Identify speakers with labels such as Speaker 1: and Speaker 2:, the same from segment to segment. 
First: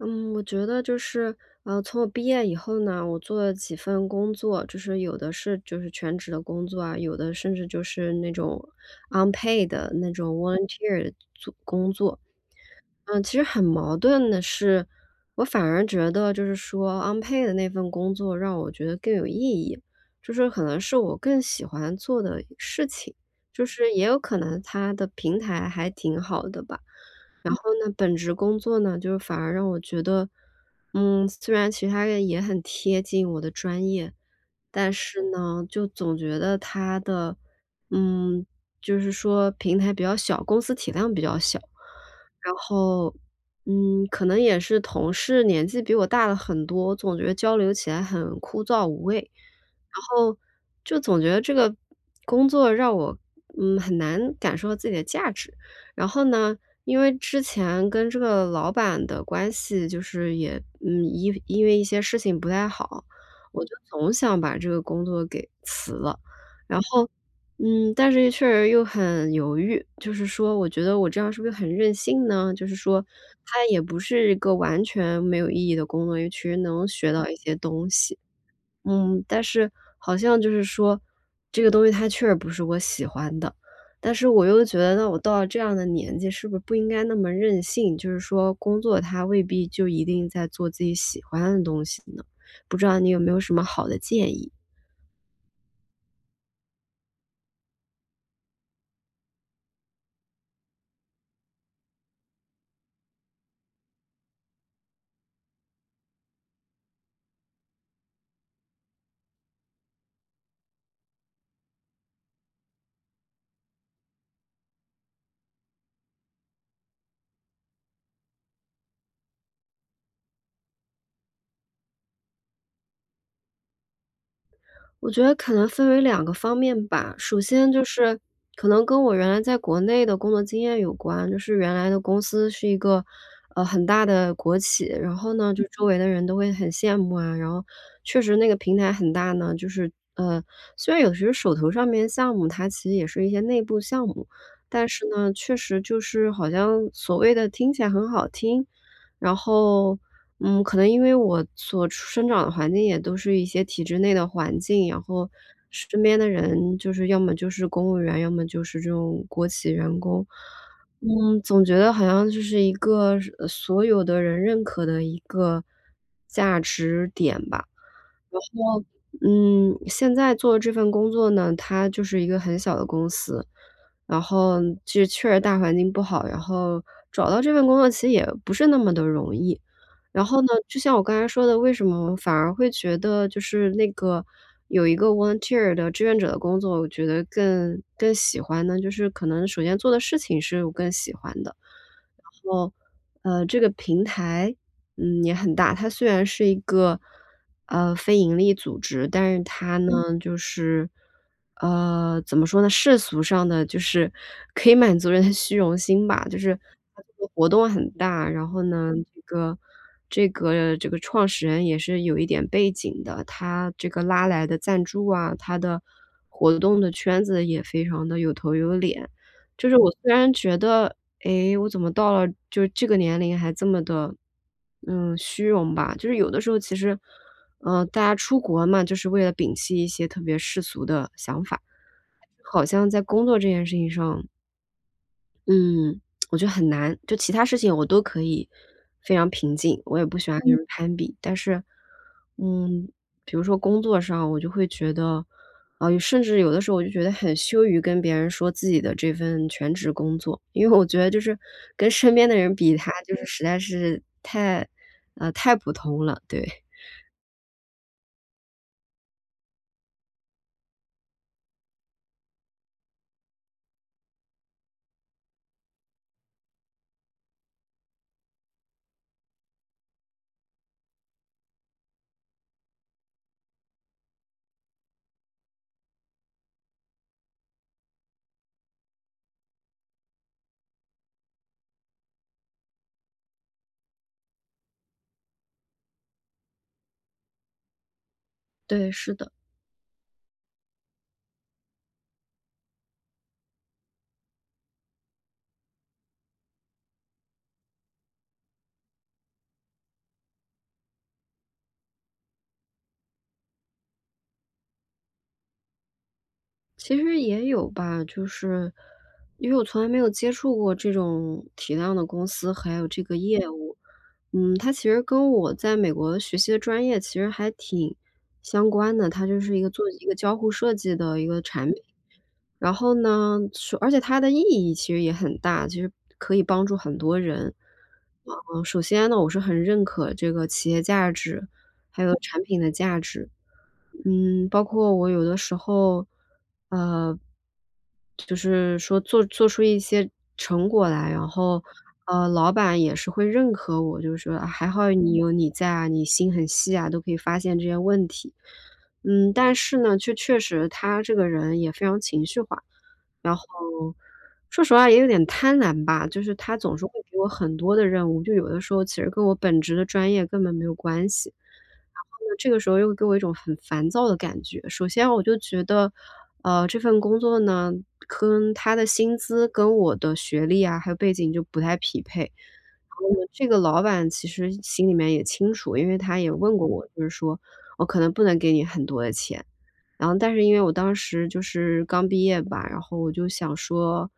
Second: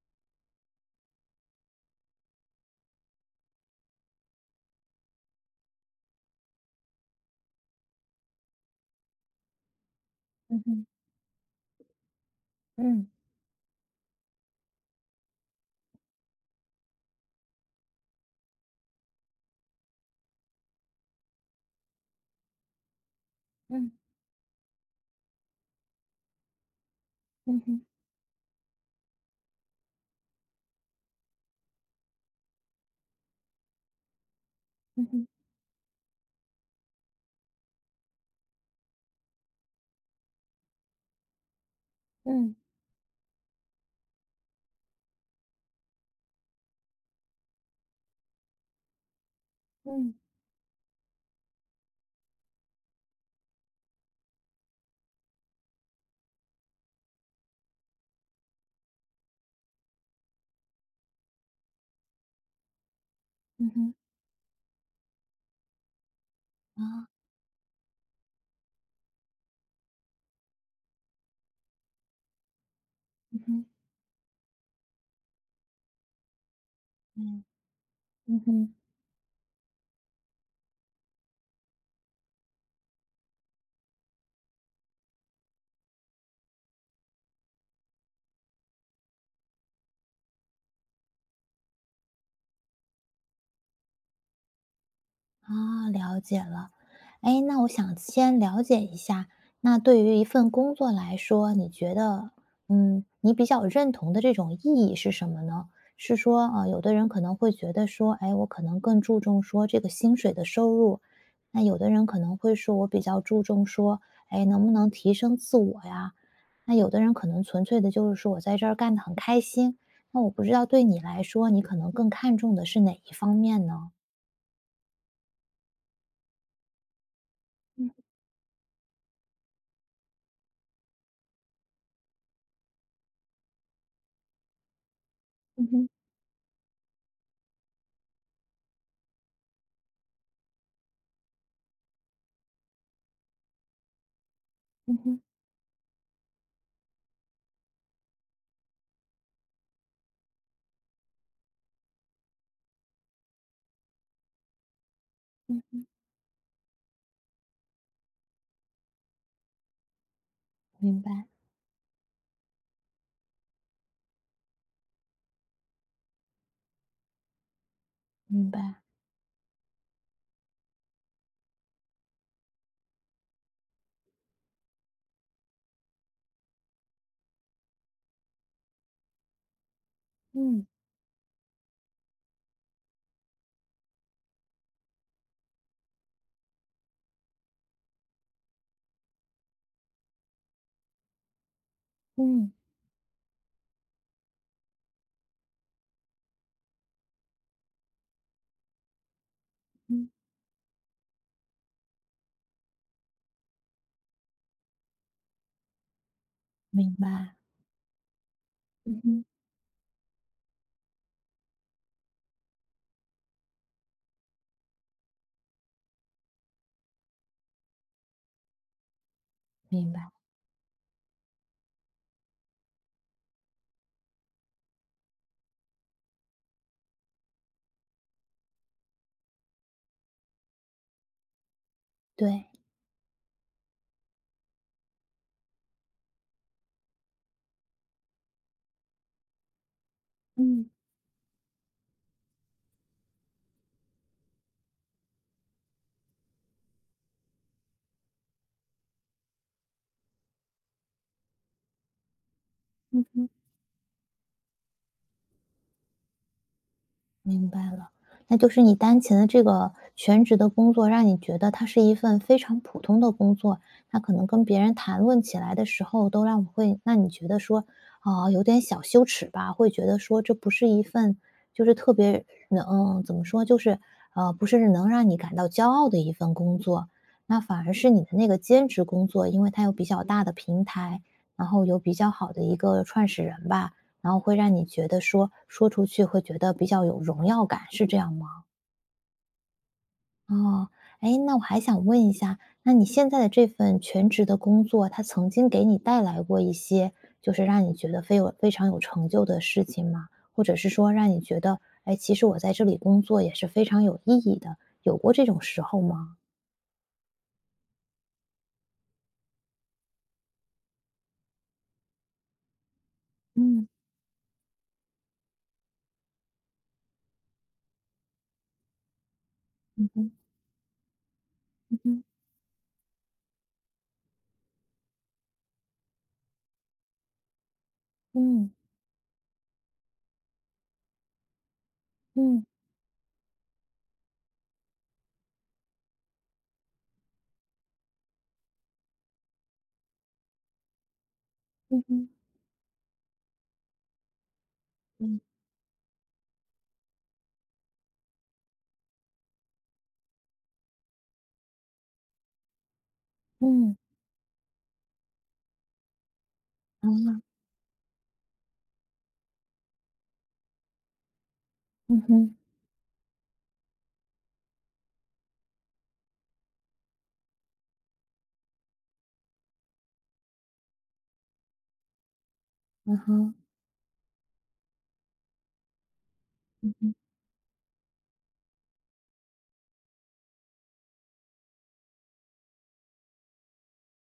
Speaker 1: 嗯，我觉得从我毕业以后呢，我做了几份工作，就是有的是全职的工作啊，有的甚至就是那种 unpaid 的那种
Speaker 2: 嗯哼，
Speaker 1: volunteer 的做工作。
Speaker 2: 嗯，
Speaker 1: 嗯，其实很矛盾的是，我反而觉得就是说 unpaid 的那份工作让我觉得更有意义，就是可能是我更喜欢做的事情，就
Speaker 2: 嗯，
Speaker 1: 是也有可能它的平台还挺好的吧。然
Speaker 2: 嗯
Speaker 1: 后
Speaker 2: 哼，
Speaker 1: 呢，本职工作呢，就是反而让我觉得，虽然其他人也很贴近我的专业，但
Speaker 2: 嗯
Speaker 1: 是
Speaker 2: 哼，
Speaker 1: 呢，就总觉得他的，嗯，就是说平台比较小，公司体量比较小，
Speaker 2: 嗯，
Speaker 1: 然后，可能也是同事年纪比我大了很多，总觉得交流起来很枯燥无味，然
Speaker 2: 嗯，
Speaker 1: 后就总觉得这个工作让我,很难感受到自己的价值。然后呢，因为之前跟这个老板的关系就是也，因为一些事情不太好，我
Speaker 2: 嗯
Speaker 1: 就
Speaker 2: 哼，
Speaker 1: 总想把这个工作给辞了。然
Speaker 2: 啊，
Speaker 1: 后，嗯，但是确实又很犹豫，就是说我觉得我这样是不是很任性呢？就是说
Speaker 2: 嗯
Speaker 1: 它
Speaker 2: 哼，
Speaker 1: 也不是一个完全没有意义的工作，因为其实能学到一
Speaker 2: 嗯。
Speaker 1: 些东西。
Speaker 2: 嗯哼。
Speaker 1: 但是好像就是说，这个东西它确实不是我喜欢的，但是我又觉得，那我到了这样的年纪，是不是不应该那么任性？就是说，工作它未必就一定在做自己喜欢的东西呢？不知道你有没有什么好的建议？
Speaker 2: 啊，了解了。哎，那我想先了解一下，那对于一份工作来说，你觉得，你比较认同的这种意义是什么呢？是说，有的人可能会觉得说，哎，我可能更注重说这个薪水的收入，那有的人可能会说我比较注重说，哎，能不能提升自我呀？那有的人可能纯粹的就是说我在这儿干得很开心。那我不知道对你来说，你可能更看重的是哪一方面呢？
Speaker 1: 我觉得可能分为两个方面吧。首先就
Speaker 2: 嗯，
Speaker 1: 是可能跟我原来在国内的工作经验有关，就是原来的公司是一个，很大的国企，然后呢，就
Speaker 2: 嗯
Speaker 1: 周
Speaker 2: 哼，
Speaker 1: 围的人都会很羡慕啊，然后确实那个平台很大呢，就是，虽然有时候手头上面项目它其实也是一些内部项目，但
Speaker 2: 嗯
Speaker 1: 是
Speaker 2: 哼。
Speaker 1: 呢，确实就是好像所谓的听起来很好听，然后嗯，可能因为我所处生长的环境也都是一些体制内的环境，然后
Speaker 2: 嗯，
Speaker 1: 身边的人就是要么就是公务员，要么就是这种国企员工。
Speaker 2: 明白，
Speaker 1: 嗯，总觉得好像就是一个所有的人认可的一个价值点吧。然
Speaker 2: 明白，
Speaker 1: 后，嗯，现在做的这份工作呢，它就是一个很小的公司，然后这确实大环境不好，然后找到这份工作其实也不是那么的容易。然后呢，
Speaker 2: 嗯，
Speaker 1: 就像我刚才说的，为什么反而会觉得就是那个有一个 volunteer 的志愿者的工作，我觉得更喜欢呢？就是可能首先做的事情是我更喜欢的，
Speaker 2: 嗯，
Speaker 1: 然后，这个平台嗯，也很大。它虽然是一个，非盈利组织，但是它呢，
Speaker 2: 嗯，
Speaker 1: 嗯就是，怎么说呢，世俗上的就是可以满足人的虚荣心吧。就是
Speaker 2: 明
Speaker 1: 它这个
Speaker 2: 白，
Speaker 1: 活动很大，然后呢，
Speaker 2: 嗯
Speaker 1: 这
Speaker 2: 哼，
Speaker 1: 个这个这个创始人也是有一点背景的，他这个拉来的赞助啊，他的活动的圈子也非常的有头有脸。就是我
Speaker 2: 明白，
Speaker 1: 虽然觉得诶，我怎么到了就这个年龄还这么的，虚荣吧？就是有的时候其实，大家出国嘛，就是为了摒弃一些特别世俗的想法，
Speaker 2: 对，
Speaker 1: 好像在工作这件事情上，嗯，我觉得很难，就其他事情我都可以非常平静，我也不喜欢跟人
Speaker 2: 嗯。
Speaker 1: 攀比。但是，嗯，比如说工作上，我就会觉得，啊，甚至有的时候我就觉得很羞于跟别人说自己的这份全职工作，因为我觉得就是跟身边的人比他就是
Speaker 2: 嗯，
Speaker 1: 实在是太太普通了，对，
Speaker 2: 明白了，那就是你当前的这个全职的工作，让你觉得它是一份非常普通的工作，那可能跟别人谈论起来的时候，都让会让你觉得说，啊、有点小羞耻吧，会觉得说这不是一份就是特别能、怎么说，就是不是能让你感到骄傲的一份工作，那反而是你的那个兼职工作，因为它有比较大的平台，然后有比较好的一个创始人吧，然后会让你觉得说说出去会觉得比较有荣耀感，是这样吗？
Speaker 1: 对，是的。
Speaker 2: 哦，哎，那我还想问一下，那你现在的这份全职的工作，它曾经给你带来过一些就是让你觉得非有非常有成就的事情吗？或者是说让你觉得，哎，其实我在这里工作也是非常有意义的，有过这种时候吗？
Speaker 1: 其实也有吧，就是因为我从来没有接触过这种体量的公司，还有这个业
Speaker 2: 嗯，
Speaker 1: 务。嗯，它其实跟我在美国学习的专业其实还挺相关的，它就是一个做
Speaker 2: 嗯
Speaker 1: 一
Speaker 2: 哼，
Speaker 1: 个交互设计的一个产
Speaker 2: 嗯
Speaker 1: 品。
Speaker 2: 哼，
Speaker 1: 然后呢，是而且它的意义其实也很大，其实可以帮助很多人。
Speaker 2: 嗯，
Speaker 1: 嗯，首先呢，我是很认可这个企业价值，还有产
Speaker 2: 嗯，
Speaker 1: 品的价值。嗯，包括我有的时候，呃，就是说做出一些成果来，然后，
Speaker 2: 嗯哼，
Speaker 1: 老板也是会认可我，就是说，啊还好你
Speaker 2: 嗯，
Speaker 1: 有你在啊，你心很细啊，都可以发现这些问题。嗯，但是呢，确实他这个人也非常情绪化。然
Speaker 2: 嗯，
Speaker 1: 后说实话也有点贪婪吧，就是他总是会给
Speaker 2: 啊，
Speaker 1: 我很多的任务，就有的时候其实跟我本职的专业根本没有关系。
Speaker 2: 嗯
Speaker 1: 然后
Speaker 2: 哼，
Speaker 1: 呢，这个时候又给我一种很烦躁的感觉。首先我就觉得，这份工作呢，跟他的薪资、跟我的学历啊，还有背景就不太匹配。然
Speaker 2: 嗯
Speaker 1: 后呢，
Speaker 2: 哼，
Speaker 1: 这个老板其实心里面也清楚，因为他也问过
Speaker 2: 嗯
Speaker 1: 我，
Speaker 2: 哼，
Speaker 1: 就是说我可能不能给你很多的钱，然后但是因为我当时就是刚毕业吧，然后我就想说，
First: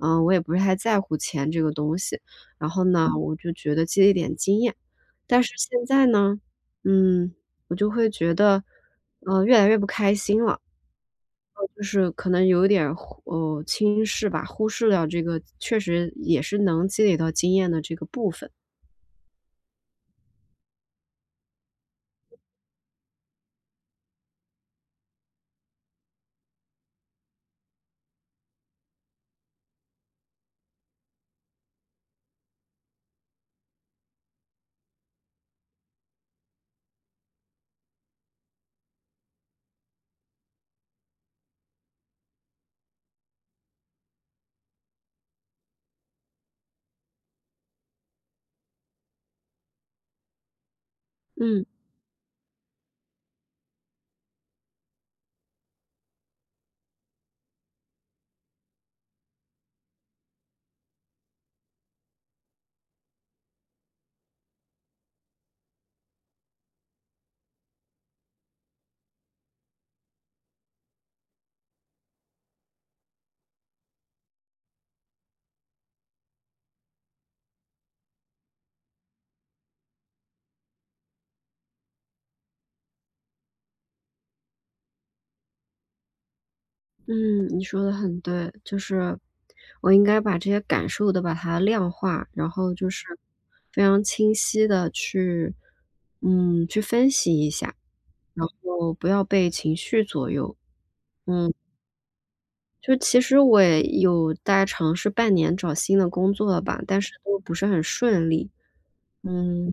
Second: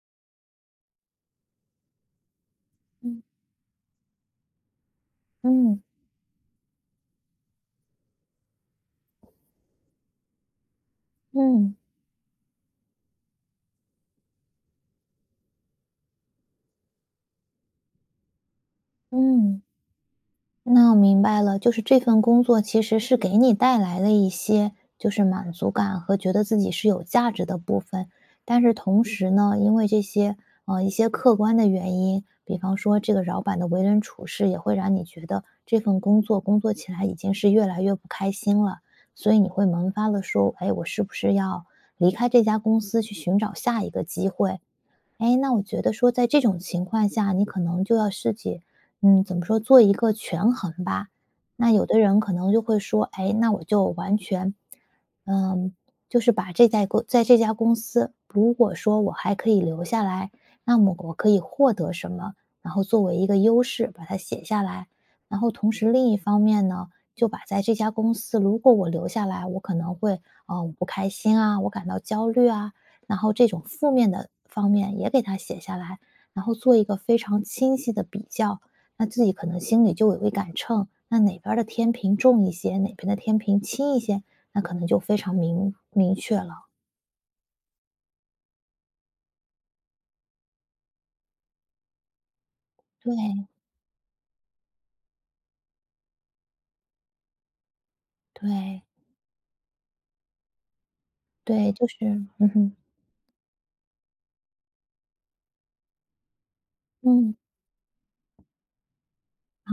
Speaker 1: 嗯，我也不是太在乎钱这个东西，然后呢，嗯我就觉得积累点经验。但是
Speaker 2: 嗯，
Speaker 1: 现在呢，嗯，我就会觉得，越来越不开心了。
Speaker 2: 嗯，
Speaker 1: 就是可能有一点儿轻视吧，忽视了这个确实也是能积累到经验的这个部分，
Speaker 2: 嗯，嗯。那我明白了，就是这份工作其实是给你带来了一些就是满足感和觉得自己是有价值的部分，但是同时呢，因为这些一些客观的原因，比方说这个老板的为人处事，也会让你觉得这份工作工作起来已经是越来越不开心了，所以你会萌发了说，哎，我是不是要离开这家公司去寻找下一个机会？哎，那我觉得说在这种情况下，你可能就要自己，怎么说，做一个权衡吧。
Speaker 1: 嗯。
Speaker 2: 那有的人可能就会说，哎，那我就完全，嗯，就是把这在公在这家公司，如果说我还可以留下来，那么我可以获得什么，然后作为一个优势把它写下来。然后同时另一方面呢，就把在这家公司，如果我留下来，我可能会，我不开心啊，我感到焦虑啊，然后这种负面的方面也给它写下来，然后做一个非常清晰的比较，那自己可能心里就有一杆秤，那哪边儿的天平重一些，哪边的天平轻一些，那可能就非常明确了。
Speaker 1: 嗯，你说的很对，就是我应该把这些感受都把它量化，然后就是
Speaker 2: 对，
Speaker 1: 非常清晰的去嗯，去分析一下，然
Speaker 2: 对，
Speaker 1: 后不要被情绪左右，嗯。
Speaker 2: 对，就是嗯哼，
Speaker 1: 就其实我也有在尝试半年找新的工作了吧，但是
Speaker 2: 嗯，
Speaker 1: 都不是很顺利。嗯，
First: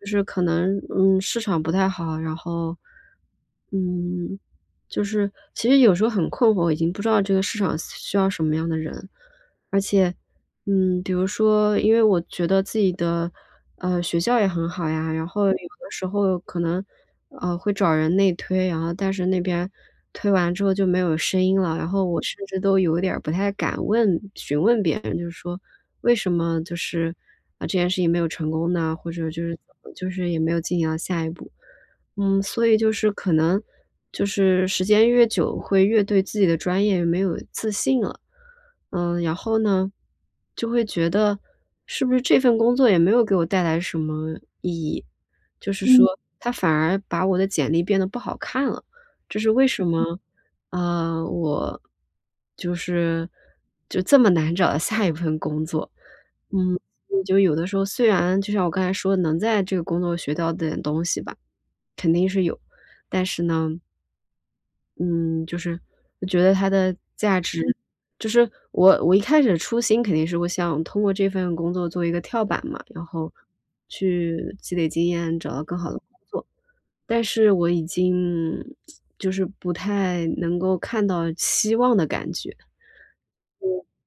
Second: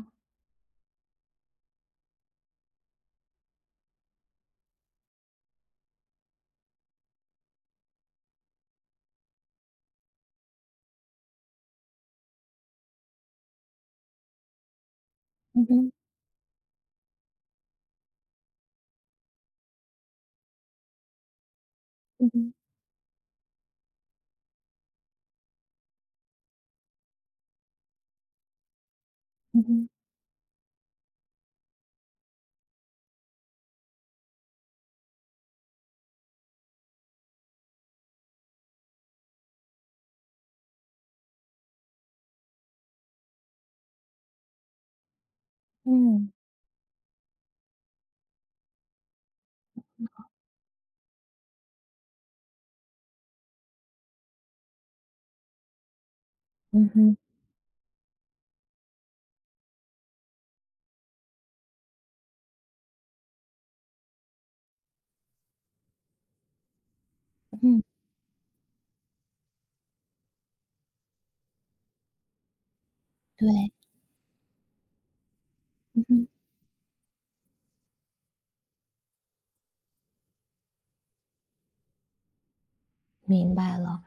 Speaker 1: 就是可能，嗯，市场不太好，然后，嗯，就是其实有时候很困惑，我已经不知道这个市场需要什么样的人，而且，嗯，比如说，因为我觉得自己的，学校也很好呀，然后有
Speaker 2: 嗯
Speaker 1: 的
Speaker 2: 哼，
Speaker 1: 时候可能，会找人内推，然后但是那边推完之后就没有声音了，然后我
Speaker 2: 嗯
Speaker 1: 甚
Speaker 2: 哼，
Speaker 1: 至都有点儿不太敢问询问别人，就是说为什么就是这件事情没有成功呢？或者就是
Speaker 2: 嗯哼，
Speaker 1: 就是也没有进行到下一步。嗯，所以就是可能就是时间越久，会越对自己的专业没有自信了。嗯，然后呢，就会觉得是不是这份工作也没有给我带来什么意义，就是说
Speaker 2: 嗯，
Speaker 1: 它反而把我的简历变得不好看了。这是为什么，我就是就这么难找到下一份工作。嗯，
Speaker 2: 嗯哼，
Speaker 1: 就有的时候虽然就像我刚才说能在这个工作学到点东西吧，肯定是有，但是呢嗯，就是我觉得它的价值
Speaker 2: 嗯，
Speaker 1: 就是我一开始初心肯定是我想通过这份工作做一个跳板嘛，然后
Speaker 2: 对，
Speaker 1: 去积累经验，找到更好的
Speaker 2: 嗯
Speaker 1: 工
Speaker 2: 哼，
Speaker 1: 作。但是我已经就是不太能够看到希望的感觉。
Speaker 2: 明白了。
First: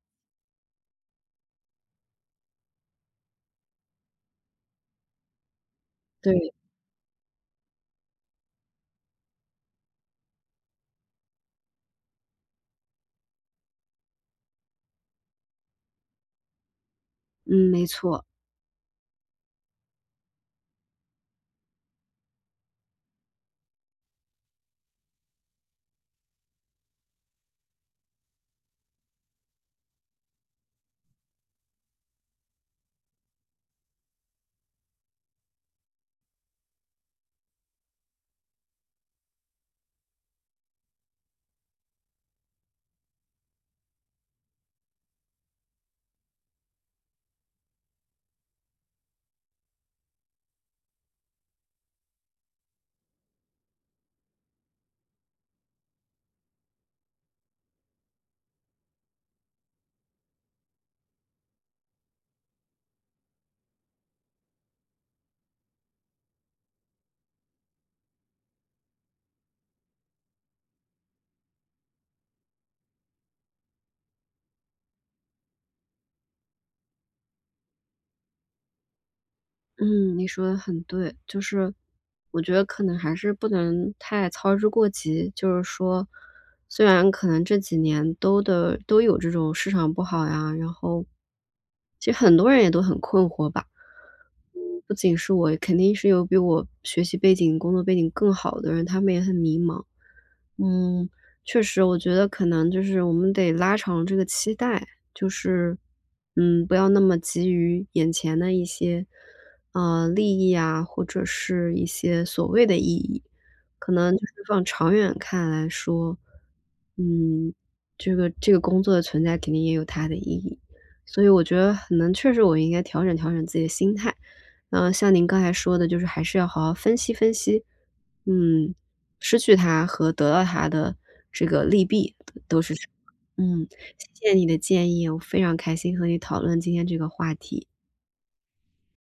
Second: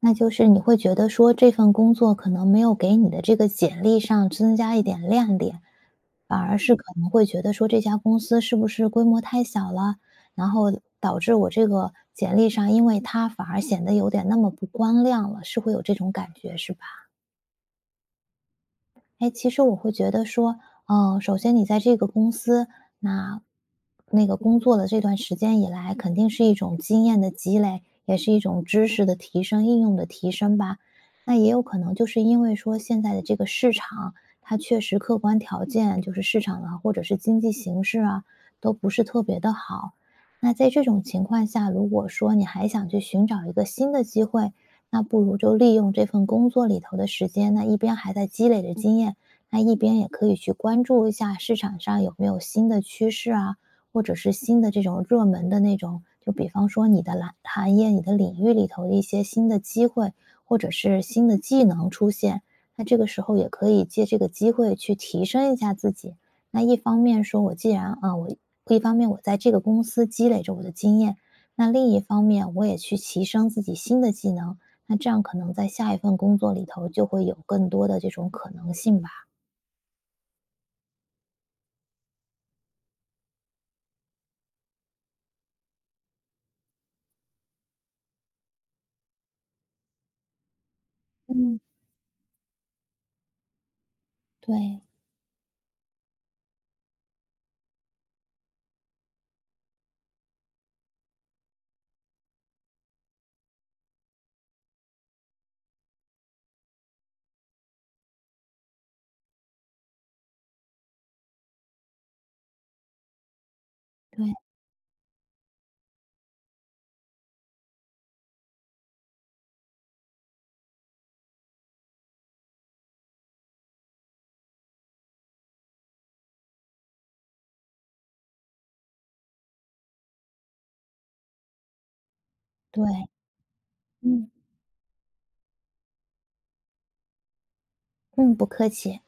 Speaker 2: 那就是你会觉得说这份工作可能没有给你的这个简历上增加一点亮点，反
Speaker 1: 对，
Speaker 2: 而是可能会觉得说这家公司是不是规模太小了，然后导致我这个简历上因为它反而显得有点那么不光亮了，是会有这种感觉是吧？
Speaker 1: 嗯，没错。
Speaker 2: 哎，其实我会觉得说，首先你在这个公司，那那个工作的这段时间以来，肯定是一种经验的积累，也是一种知识的提升、应用的提升吧。那也有可能就是因为说现在的这个市场，它确实客观条件，就是市场啊，或者是经济形势啊，都不是特别的好。那在这种情况下，如果说你还想去寻找一个新的机会，那不如就利用这份工作里头的时间，那一边还在积累着经验，那一边也可以去关注一下市场上有没有新的趋势啊，或者是新的这种热门的那种，就比方说你的蓝行业、你的领域里头的一些新的机会，或者是新的技能出现。那这个时候也可以借这个机会去提升一下自己。那一方面说，我既然啊，我一方面我在这个公司积累着我的经验，那另一方面我也去提升自己新的技能。那这样可能在下一份工作里头就会有更多的这种可能性吧。
Speaker 1: 嗯，你说的很对，就是我觉得可能还是不能太操之过急。就是说，虽然可能这几年都有这种市场不好呀，然后
Speaker 2: 嗯，
Speaker 1: 其实很多人也都很困惑吧。嗯，
Speaker 2: 对，
Speaker 1: 不仅是我，肯定是有比我学习背景、工作背景更好的人，他们也很迷茫。嗯，确实，我觉得可能就是我们得拉长这个期待，就是，嗯，不要那么急于眼前的一些利益啊，或者是一些所谓的意义。可能就
Speaker 2: 对，
Speaker 1: 是放长远看来说，嗯，这个工作的存在肯定也有它的意义。所以我觉得可能确实我应该调整调整自己的心态。嗯，像您刚才说的，就是还是要好好分析分析，嗯，失去它和得到它的这个利弊都是
Speaker 2: 对，
Speaker 1: 什么嗯，
Speaker 2: 嗯，
Speaker 1: 谢谢你的建议，我非常开心和你讨论今天这个话题。
Speaker 2: 嗯，不客气。